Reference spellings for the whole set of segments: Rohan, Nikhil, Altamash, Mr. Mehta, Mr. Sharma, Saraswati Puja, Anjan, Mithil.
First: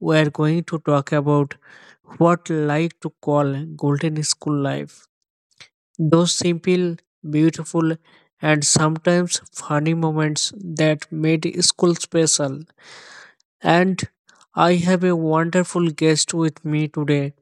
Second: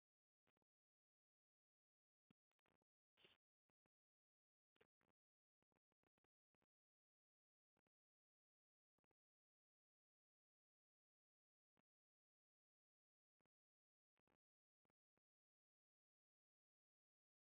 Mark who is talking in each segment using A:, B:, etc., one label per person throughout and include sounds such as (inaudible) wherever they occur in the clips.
A: we are going to talk about what I like to call golden school life. Those simple, beautiful, and sometimes funny moments that made school special. And I have a wonderful guest with me today,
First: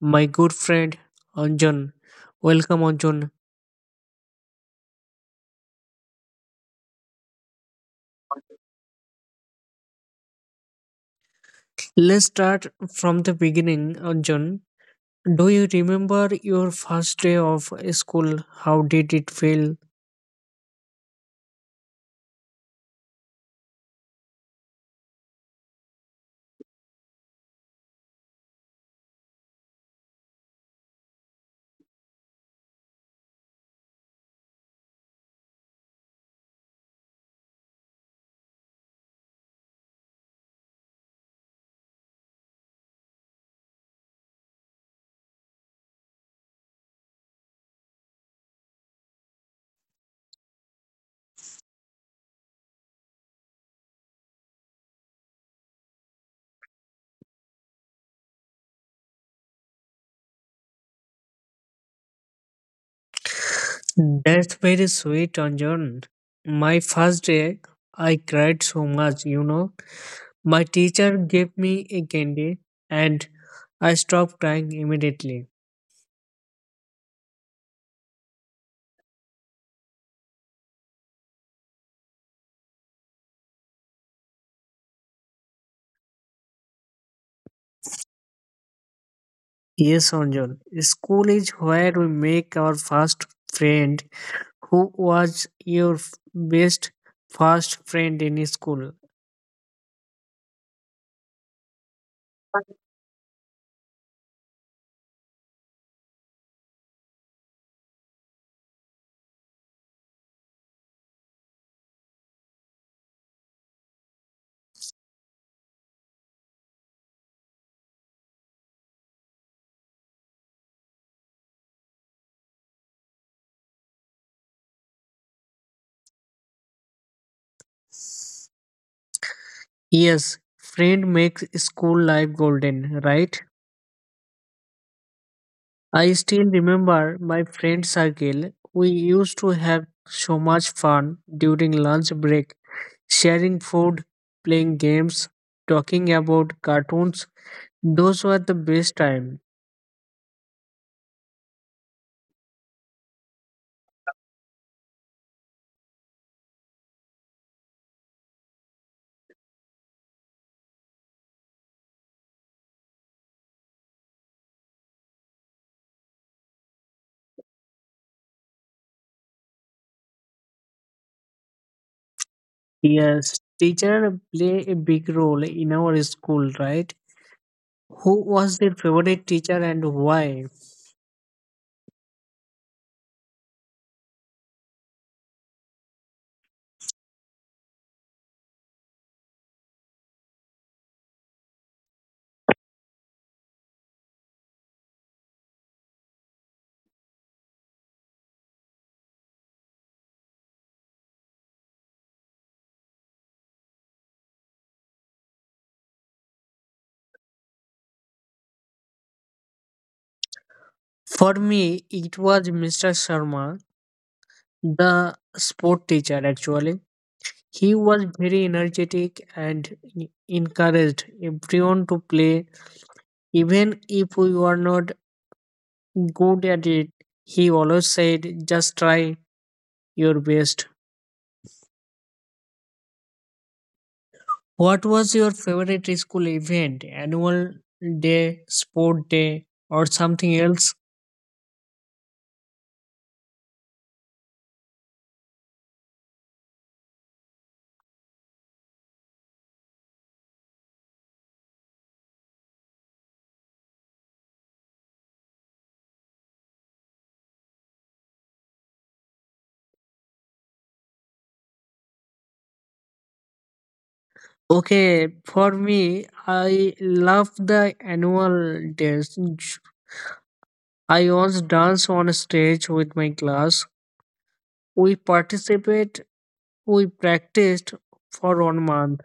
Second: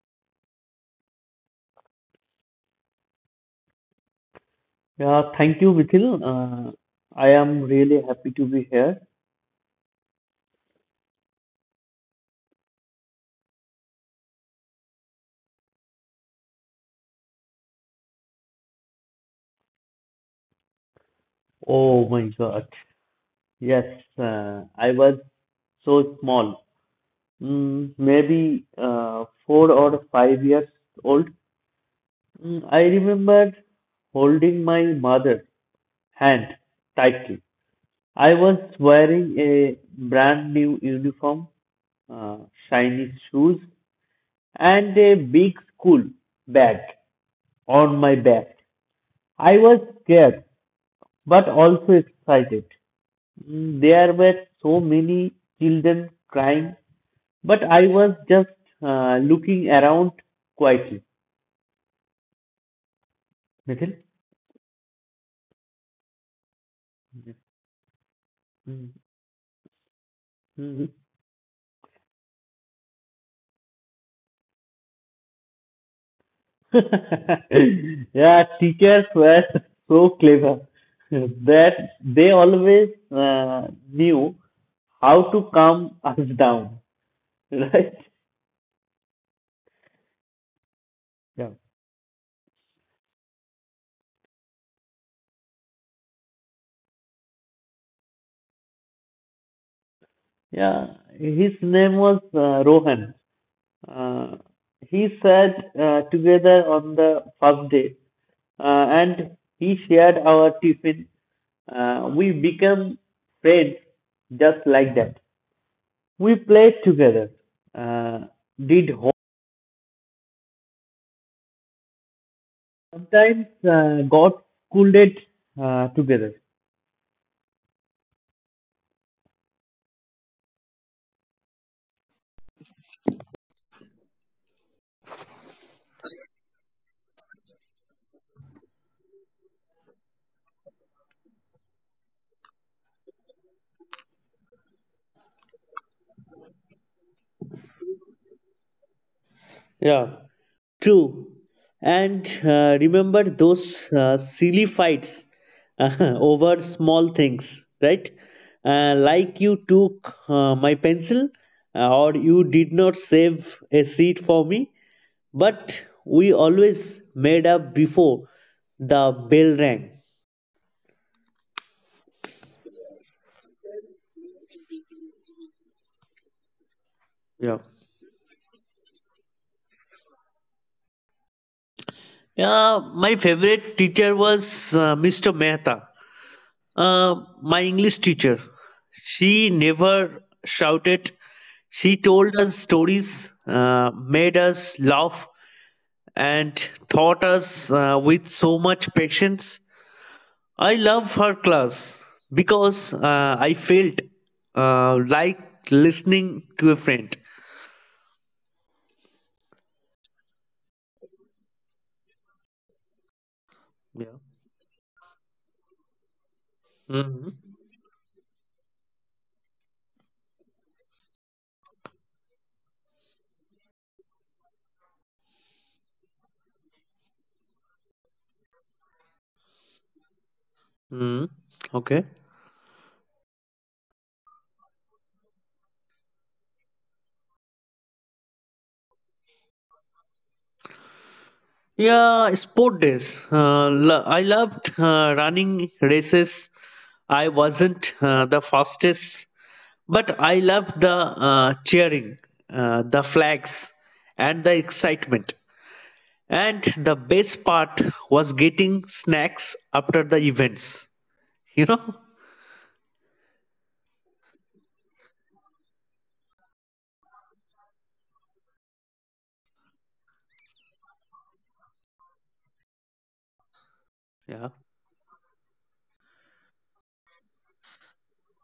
A: my good friend Anjan. Welcome, Anjan.
B: Yeah, thank you, Mithil. I am really happy to be here.
A: Let's start from the beginning, Anjan. Do you remember your first day of school? How did it feel?
B: Oh my God. Yes, I was so small, maybe 4 or 5 years old. I remember holding my mother's hand tightly. I was wearing a brand new uniform, uh, shiny shoes, and a big school bag on my back. I was scared but also excited. There were so many children crying, but I was just looking around quietly. Nikhil?
A: That's very sweet, Anjan. My first day, I cried so
B: Mm,
A: much, you know. My
B: mm.
A: teacher gave me a candy and I stopped crying immediately.
B: (laughs) Yeah, teachers were (laughs) so clever that they always knew how to calm us down, (laughs) right?
A: Yes, Anjan. School is
B: Yeah.
A: where we make our first friend. Who was your best first friend in school?
B: Yeah, his name was Rohan. Uh, he sat together on the first day and he shared our tiffin. We became friends just like that. We played together, uh, did home, sometimes got scolded together.
A: Yes, friend makes school life golden, right? I still remember my friend circle. We used to have so much fun during lunch break, sharing food, playing games, talking about cartoons. Those were the best time.
B: Yeah, true. And remember those silly fights (laughs) over small things, right? Like you took my pencil or you did not save a seat for me, but we always made up before the bell rang.
A: Yes, teacher play a big role in our school, right?
B: Yeah.
A: Who was their favorite teacher and why?
B: Yeah, my favorite teacher was Mr. Mehta. Uh, my English teacher, she never shouted. She told us stories, made us laugh, and taught us with so much patience. I love her class because I felt like listening to a friend.
A: For me, it was Mr. Sharma,
B: Yeah.
A: the sport teacher actually. He was
B: Hmm.
A: very energetic and encouraged everyone to play. Even if we were not good at it, he always said, just try your best.
B: Hmm. Okay.
A: What was your favorite school event? Annual day, sport day, or something else?
B: Yeah, sport days. I loved running races. I wasn't the fastest, but I loved the cheering, the flags, and the excitement. And the best part was getting snacks after the events. You know?
A: Okay, for me, I love the annual days. I always dance on stage with my class. We
B: Yeah.
A: participate, we practiced for 1 month,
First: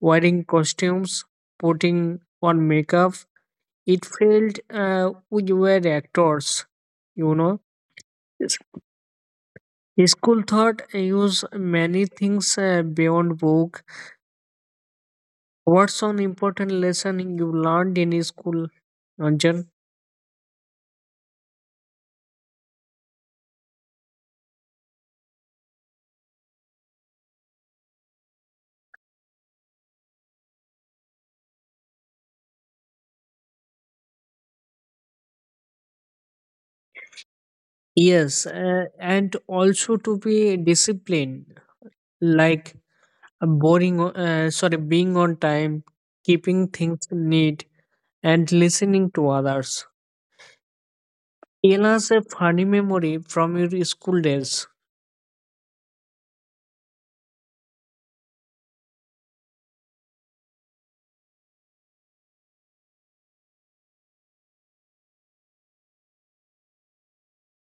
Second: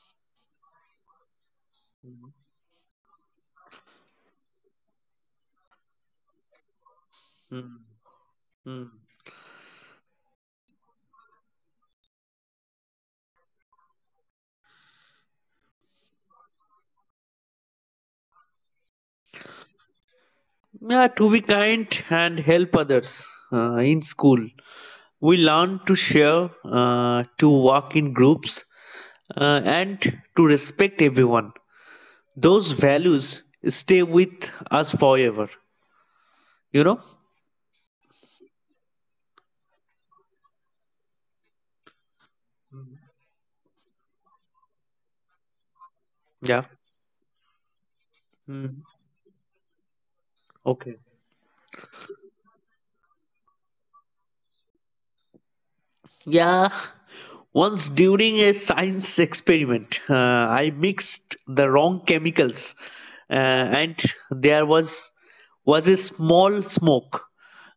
A: wearing costumes, putting on makeup. It felt we were actors, you know.
B: Mm, mm.
A: School thought use many things beyond book. What's one important lesson you learned in school, Anjan?
B: Yeah, to be kind and help others in school. We learn to share, to work in groups, and to respect everyone. Those values stay with us forever. You know?
A: Yes, and also to be disciplined, like sorry, being on time,
B: Yeah.
A: keeping things neat, and listening to others.
B: Okay.
A: Tell us a funny memory from your school days.
B: Yeah, once during a science experiment, I mixed the wrong chemicals, and there was a small smoke.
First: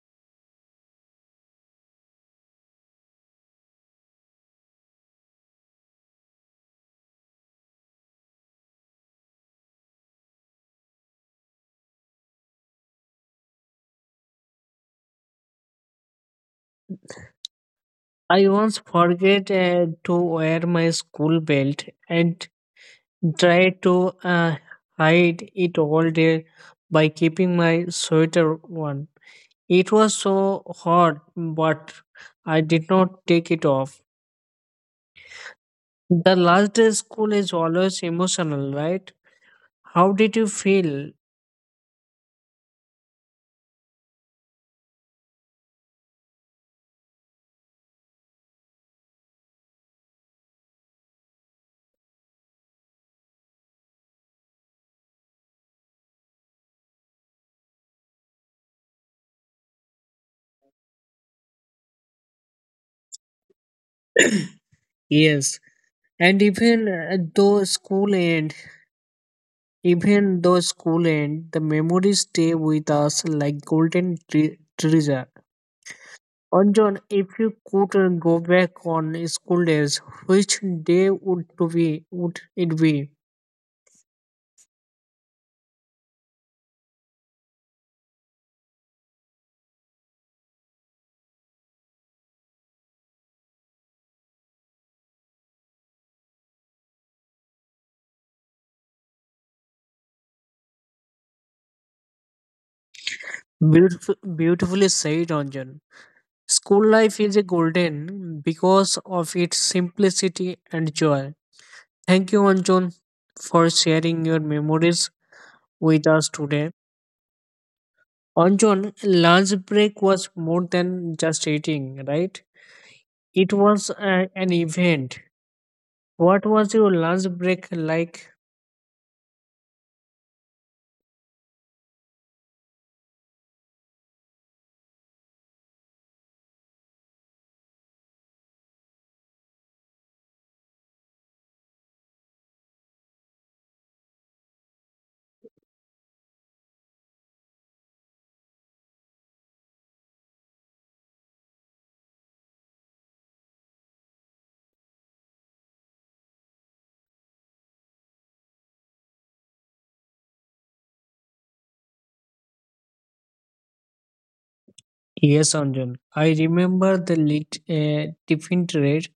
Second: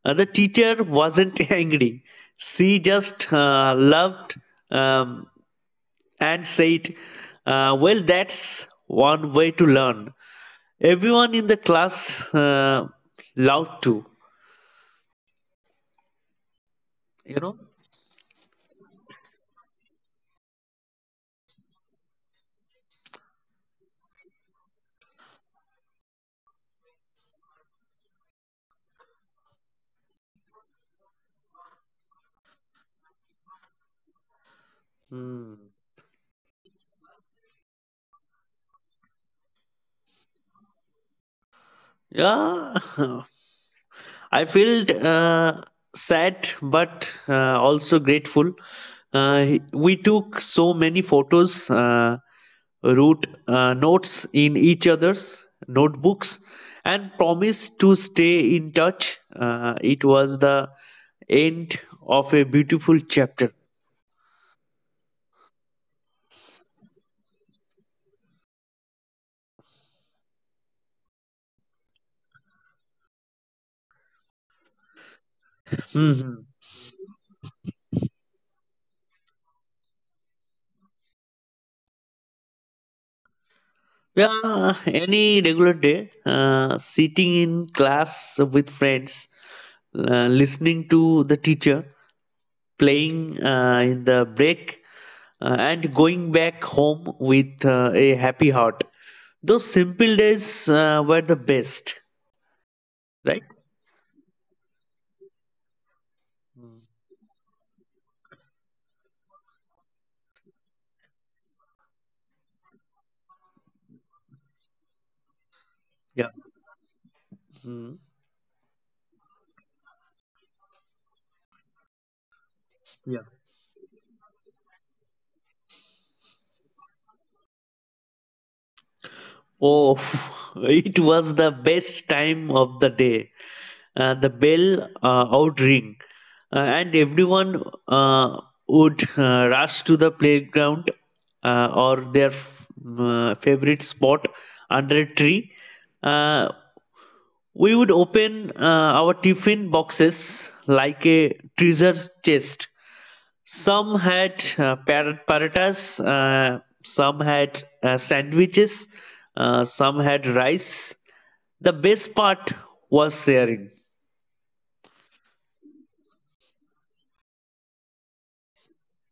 B: The teacher wasn't (laughs) angry; she just loved um, and said, "Well, that's one way to learn." Everyone in the class loved too. You know?
A: I once forget to wear my school belt and try to hide it all day by keeping my sweater on. It was so hot, but I did not take it off. The last day of school is always emotional, right? How did you feel?
B: Yeah. (laughs) I felt sad but also grateful. We took so many photos, wrote notes in each other's notebooks, and promised to stay in touch. It was the end of a beautiful chapter.
A: Yes, and even though school end, the memories stay with us like golden treasure.
B: Mhm.
A: John, if you could go back on school days, which day would to be would it be?
B: Yeah, any regular day, sitting in class with friends, listening to the teacher, playing in the break and going back home with a happy heart. Those simple days were the best, right?
A: Beautiful, beautifully said, Ranjan. School life is a golden because of its simplicity and joy. Thank you, Anjan, for sharing your memories with us
B: Yeah.
A: today.
B: Mm.
A: Anjan, lunch break was more than just eating, right?
B: Yeah.
A: It was an event. What was your lunch break like?
B: Oh, (laughs) it was the best time of the day. The bell out ring, and everyone uh, would rush to the playground or their favorite spot under a tree. Uh, We would open our tiffin boxes like a treasure chest. Some had paratas, some had sandwiches, some had rice. The best part was sharing.
A: Yes, Anjan. I remember the tiffin trade.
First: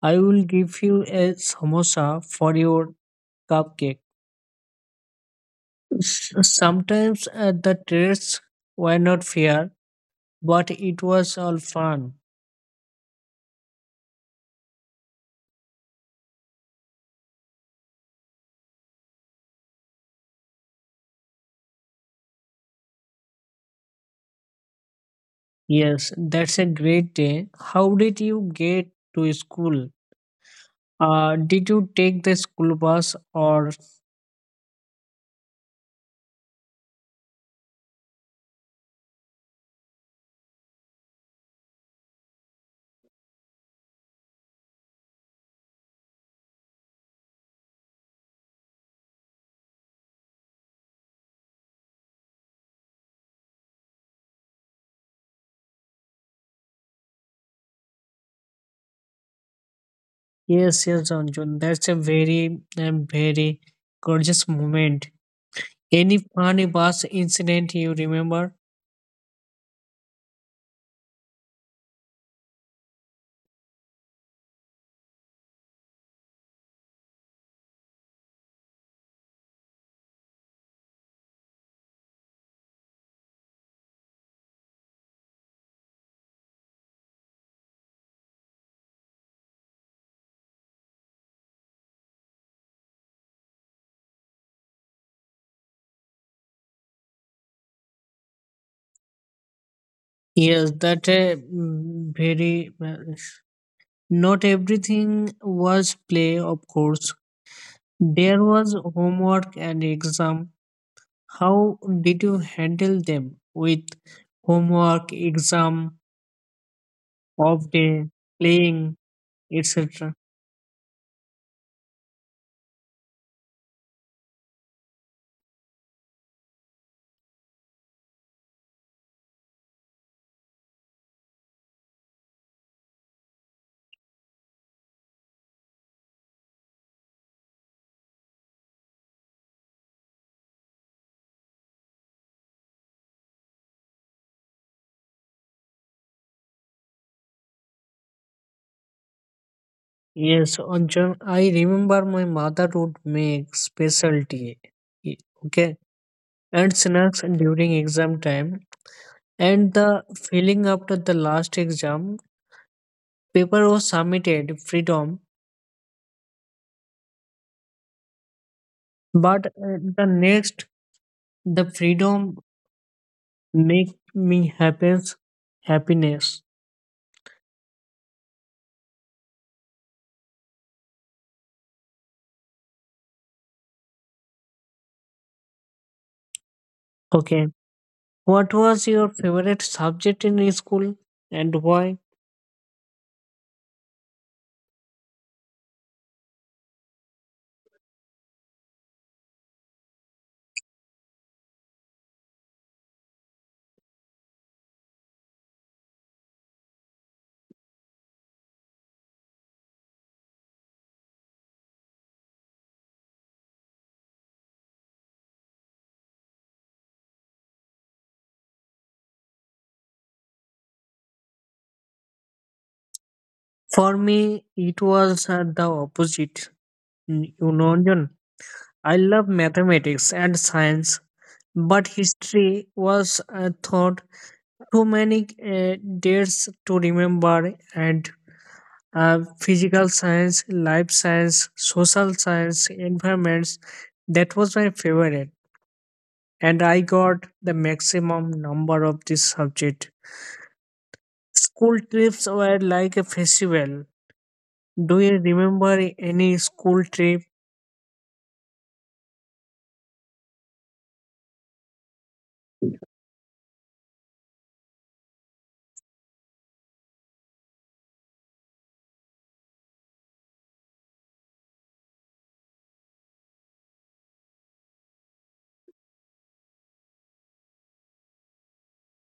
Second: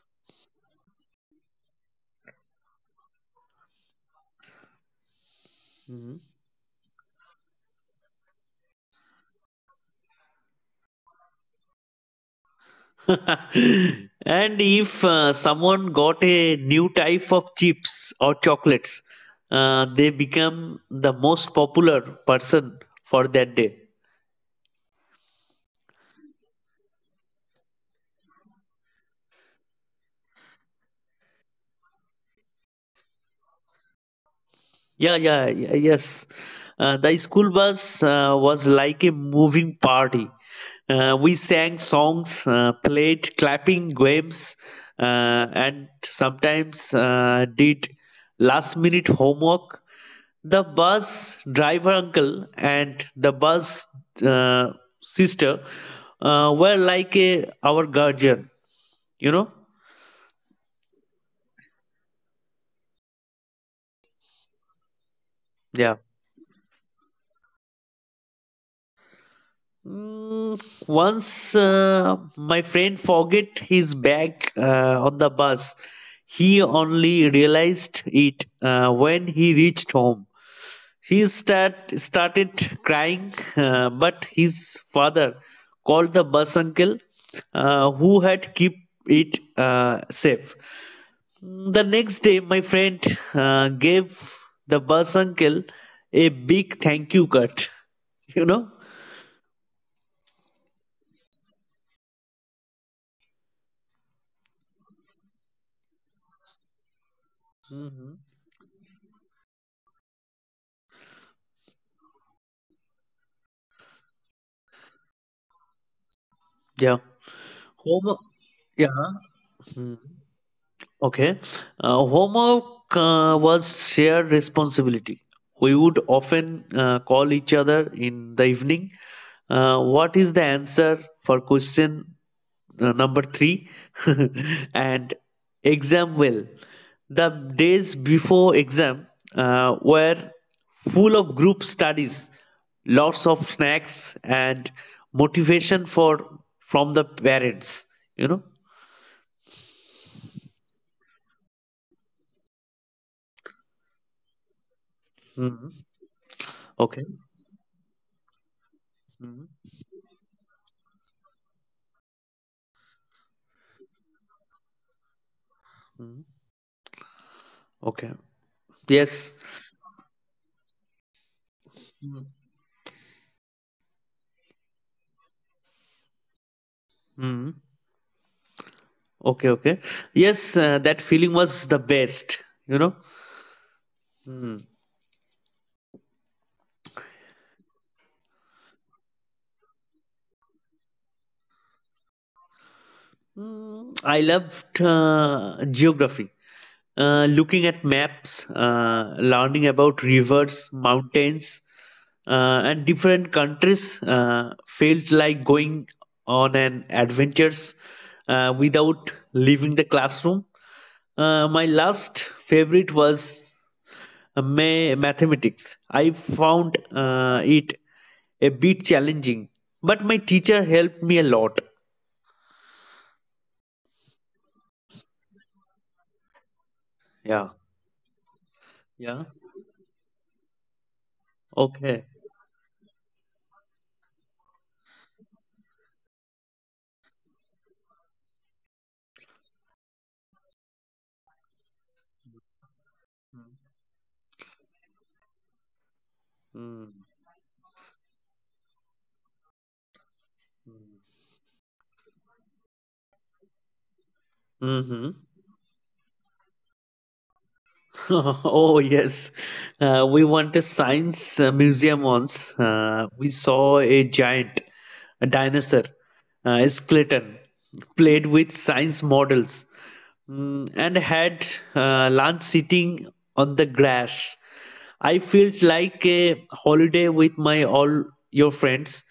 A: I will give you a samosa for your cupcake. Sometimes the trades were not fair, but it was all fun.
B: (laughs) And if someone got a new type of chips or chocolates, they become the most popular person for that day.
A: Yes, that's a great day. How did you get to school? Did you take the school bus or?
B: Yeah, yeah, yeah, yes. The school bus was like a moving party. We sang songs, played clapping games, and sometimes did last minute homework. The bus driver uncle and the bus uh, sister were like a, our guardian, you know?
A: Yes, yes, Anjan. That's a very, very gorgeous moment.
B: Yeah.
A: Any funny bus incident you remember?
B: Mm, once my friend forget his bag on the bus. He only realized it when he reached home. He started crying but his father called the bus uncle who had kept it safe. The next day my friend gave the bus uncle a big thank you card, (laughs) you know.
A: Yes, that very well. Not everything was play, of course.
B: Mhm.
A: There was homework and exam. How did you handle them with homework, exam,
B: Yeah.
A: off day,
B: Homework. Yeah.
A: playing,
B: Mm,
A: etc.?
B: Okay. Homework was shared responsibility. We would often call each other in the evening. What is the answer for question number three? (laughs) And exam will. The days before exam were full of group studies, lots of snacks, and motivation for from the parents. You know.
A: Yes, Anjan, I remember my mother would make special tea, eh, okay,
B: Mhm.
A: and
B: Okay.
A: snacks during exam time. And the feeling after the last exam paper was submitted freedom
B: Mhm. Okay. Yes.
A: but the freedom make me happens happiness.
B: Mhm. Okay. Okay. Yes, that feeling was the best. You know.
A: Okay, what was your favorite subject in school and why?
B: I loved geography. Looking at maps, learning about rivers, mountains, and different countries felt like going on an adventures without leaving the classroom. My last favorite was mathematics. I found it a bit challenging, but my teacher helped me a lot.
A: For me it was the opposite. Mm,
B: Yeah.
A: you know Anjan, I
B: Yeah.
A: love mathematics and science but
B: Okay.
A: history was thought too many uh, dates to remember and physical science, life science, social science, environments. That was my favorite, and I
B: Mm-hmm.
A: got the maximum number of this subject. School trips were like a festival. Do
B: Mm-hmm.
A: you remember any school trip?
B: (laughs) Oh, yes. We went to science museum once. We saw a giant, a dinosaur, a skeleton, played with science models, and had lunch sitting on the grass. I felt like a holiday with my all your friends.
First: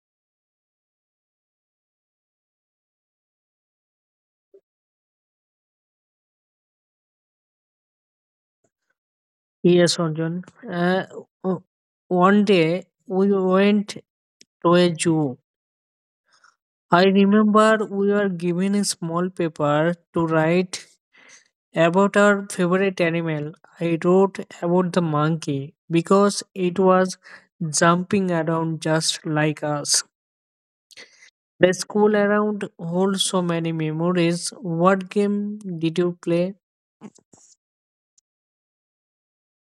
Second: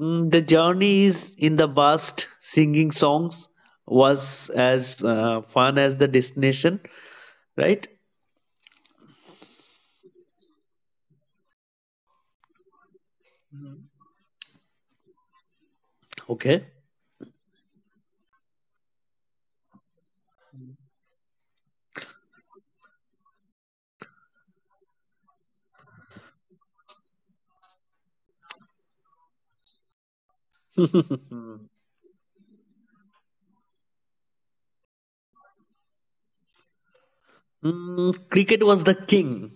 B: The journey is in the past. Singing songs was as fun as the destination, right?
A: Yes, Arjun. Uh, o- one day we went to a zoo.
B: Okay.
A: I remember we were given a small paper to write about our favorite animal. I wrote about the monkey because it was jumping around just like us. The school around holds so many memories. What game did you play?
B: Cricket was the king.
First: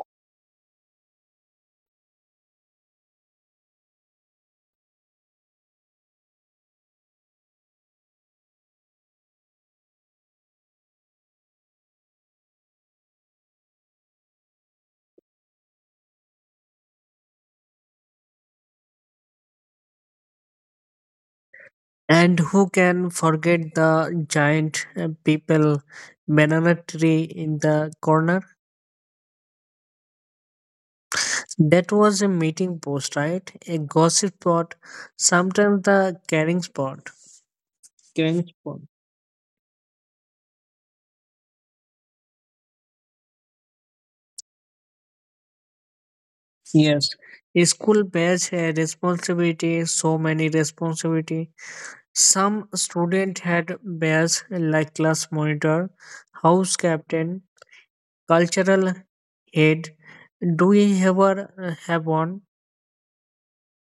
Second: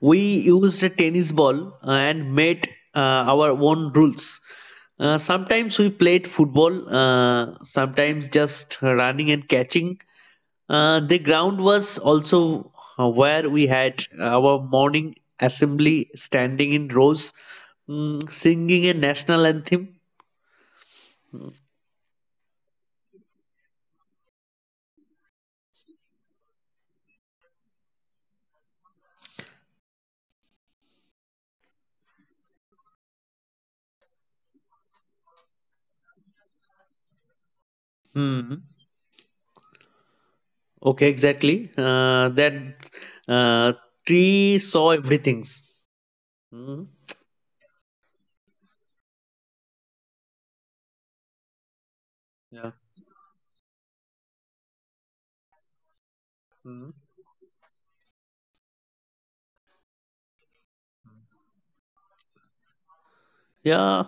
B: We used a tennis ball and made our own rules. Sometimes we played football, sometimes just running and catching. The ground was also where we had our morning assembly standing in rows, singing a national anthem.
A: And who can forget the giant people banana tree in the corner? That was a meeting post, right? A gossip spot, sometimes the caring spot. Caring
B: Hmm.
A: spot.
B: Okay, exactly. That uh, tree saw everything.
A: Yes, school bears a responsibility, so many responsibility.
B: Yeah.
A: Some student had bears like class monitor, house
B: Mhm.
A: captain, cultural head. Do you ever have one?
B: Yeah,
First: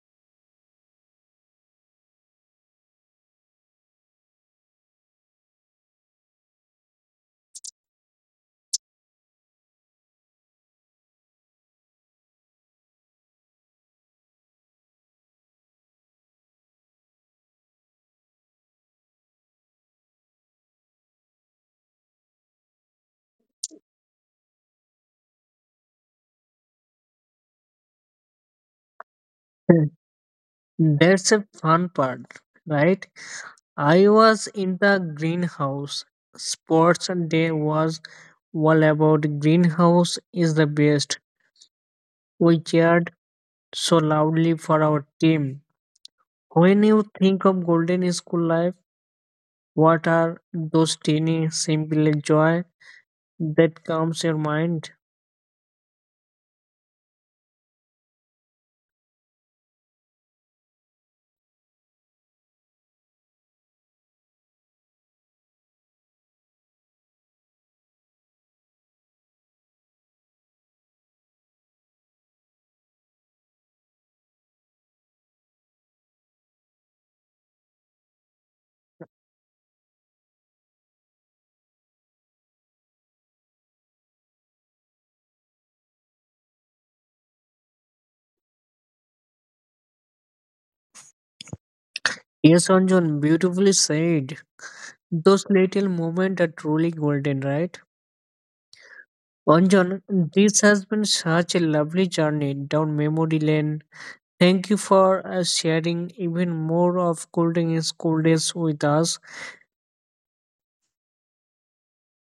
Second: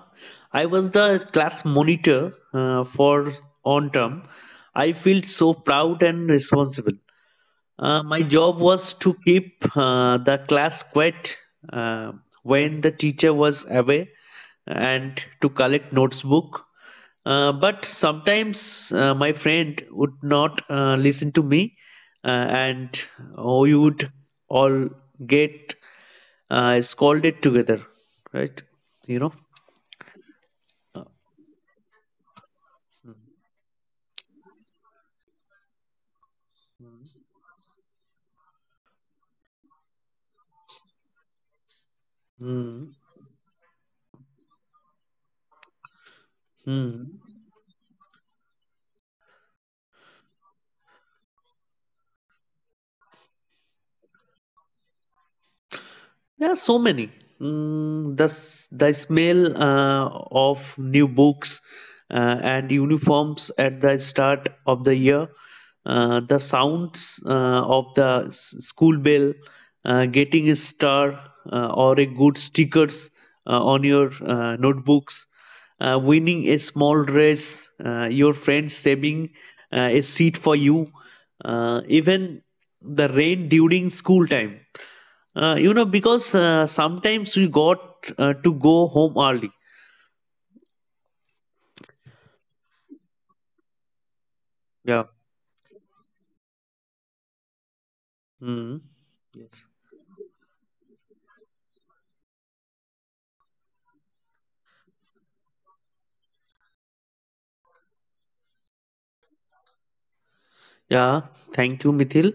B: I was the class monitor for on term. I feel so proud and responsible. My job was to keep the class quiet uh, when the teacher was away and to collect notebook. But sometimes my friend would not listen to me, and oh, we would all get scolded together, right? You know.
A: Hmm. That's a fun part, right? I was in the greenhouse. Sports day was all about greenhouse is the best. We
B: Mm.
A: cheered so loudly for our team. When you
B: Mm.
A: think of golden school life, what are those teeny simple joy that comes your mind?
B: Yeah, so many. The smell of new books and uniforms at the start of the year, the sounds of the school bell, getting a star or a good stickers on your notebooks, winning a small race, your friends saving a seat for you, even the rain during school time, you know, because sometimes we got to go home early.
A: Yes, Anjan, beautifully said.
B: Yeah.
A: Those little moments are truly golden, right?
B: Hmm. Yes.
A: Anjan, this has been such a lovely journey down memory lane. Thank you for sharing even more of golden school days with us.
B: Yeah. Thank you, Mithil.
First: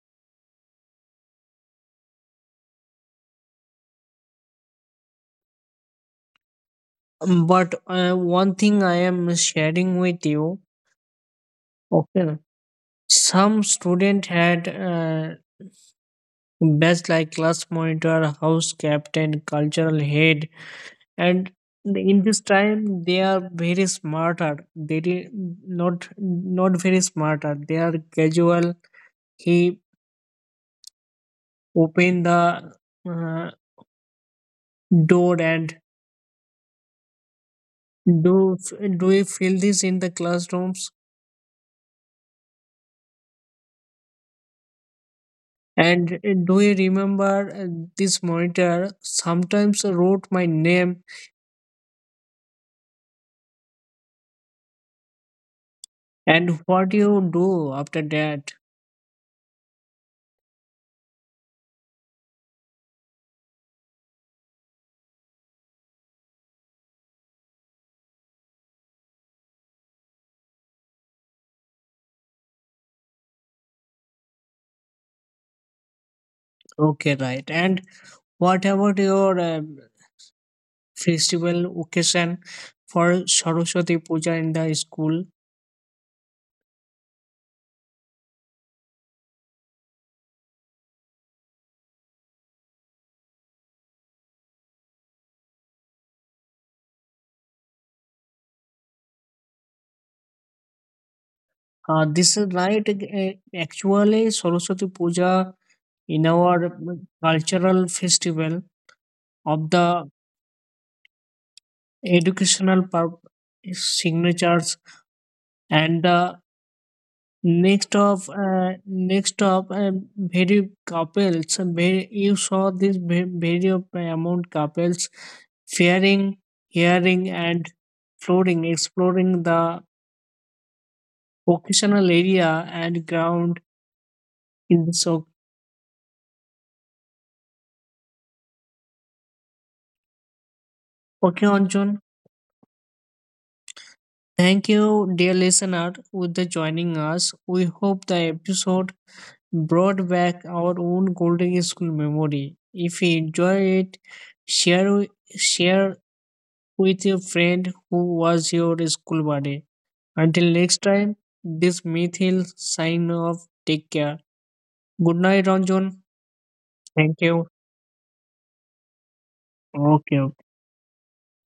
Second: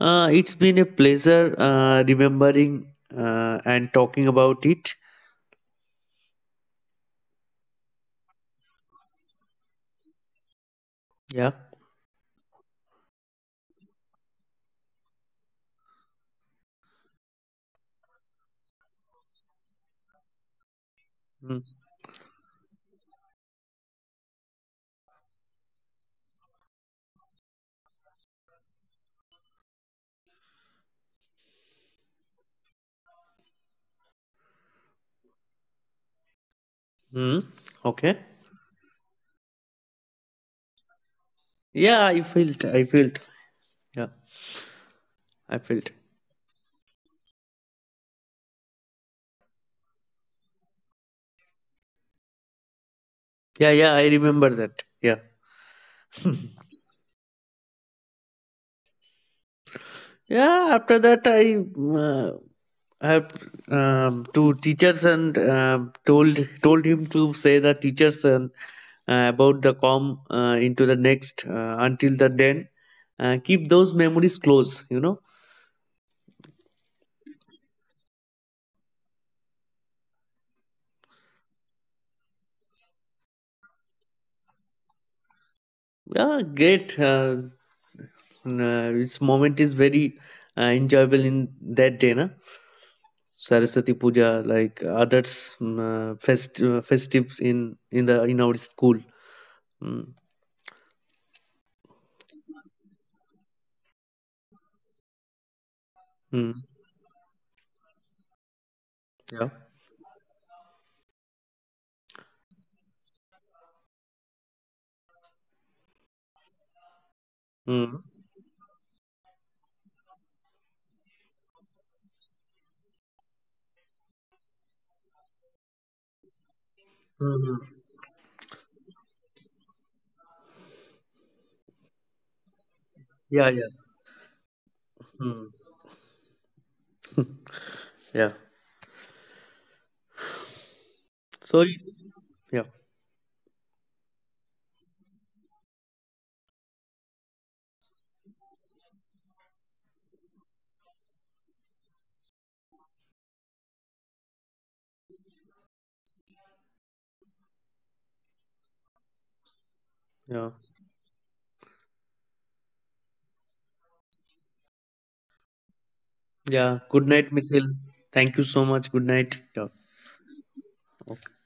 B: It's been a pleasure remembering and talking about it.
A: But one thing I am sharing with you,
B: Yeah.
A: okay? Some student had best like class monitor, house captain, cultural head, and
B: Hmm.
A: in this time they are very smarter. They did not not very smarter. They are casual. He open the uh, door and
B: Hmm. Okay.
A: do do we feel this in the classrooms?
B: Yeah, I felt. I felt. Yeah, I felt.
A: And do you remember this monitor sometimes wrote my name
B: Yeah, yeah, I remember that. Yeah.
A: and what you do after that?
B: Yeah, after that uh, I have to teachers and told him to say the teachers and about the com into the next until the then keep those memories close. You know.
A: Okay, right. And what about your festival occasion for Saraswati Puja in the school.
B: Yeah, great. This moment is very enjoyable in that day, na. Saraswati Puja, like others festives in our school. Mm,
A: This is right. Actually, Saraswati Puja in
B: mm.
A: our cultural festival
B: Yeah.
A: of the educational signatures and the
B: Mm.
A: next of very couples. Very, you saw this very of amount couples faring, hearing,
B: Mm-hmm.
A: and exploring the vocational area and
B: Yeah,
A: ground
B: yeah.
A: in the sock.
B: Mm. Yeah.
A: Okay,
B: Sorry.
A: Okeonjon.
B: Yeah.
A: Thank you, dear listener, with the joining us. We hope the episode brought back our own golden school memory. If you enjoy it, share share with your friend who was your school buddy. Until
B: Yeah.
A: next time, this Mithil sign off. Take care. Good night, Ranjan.
B: Yeah. Good
A: Thank
B: night,
A: you.
B: Nikhil. Thank you so much. Good night. Yeah.
A: Okay. Okay.
B: Okay.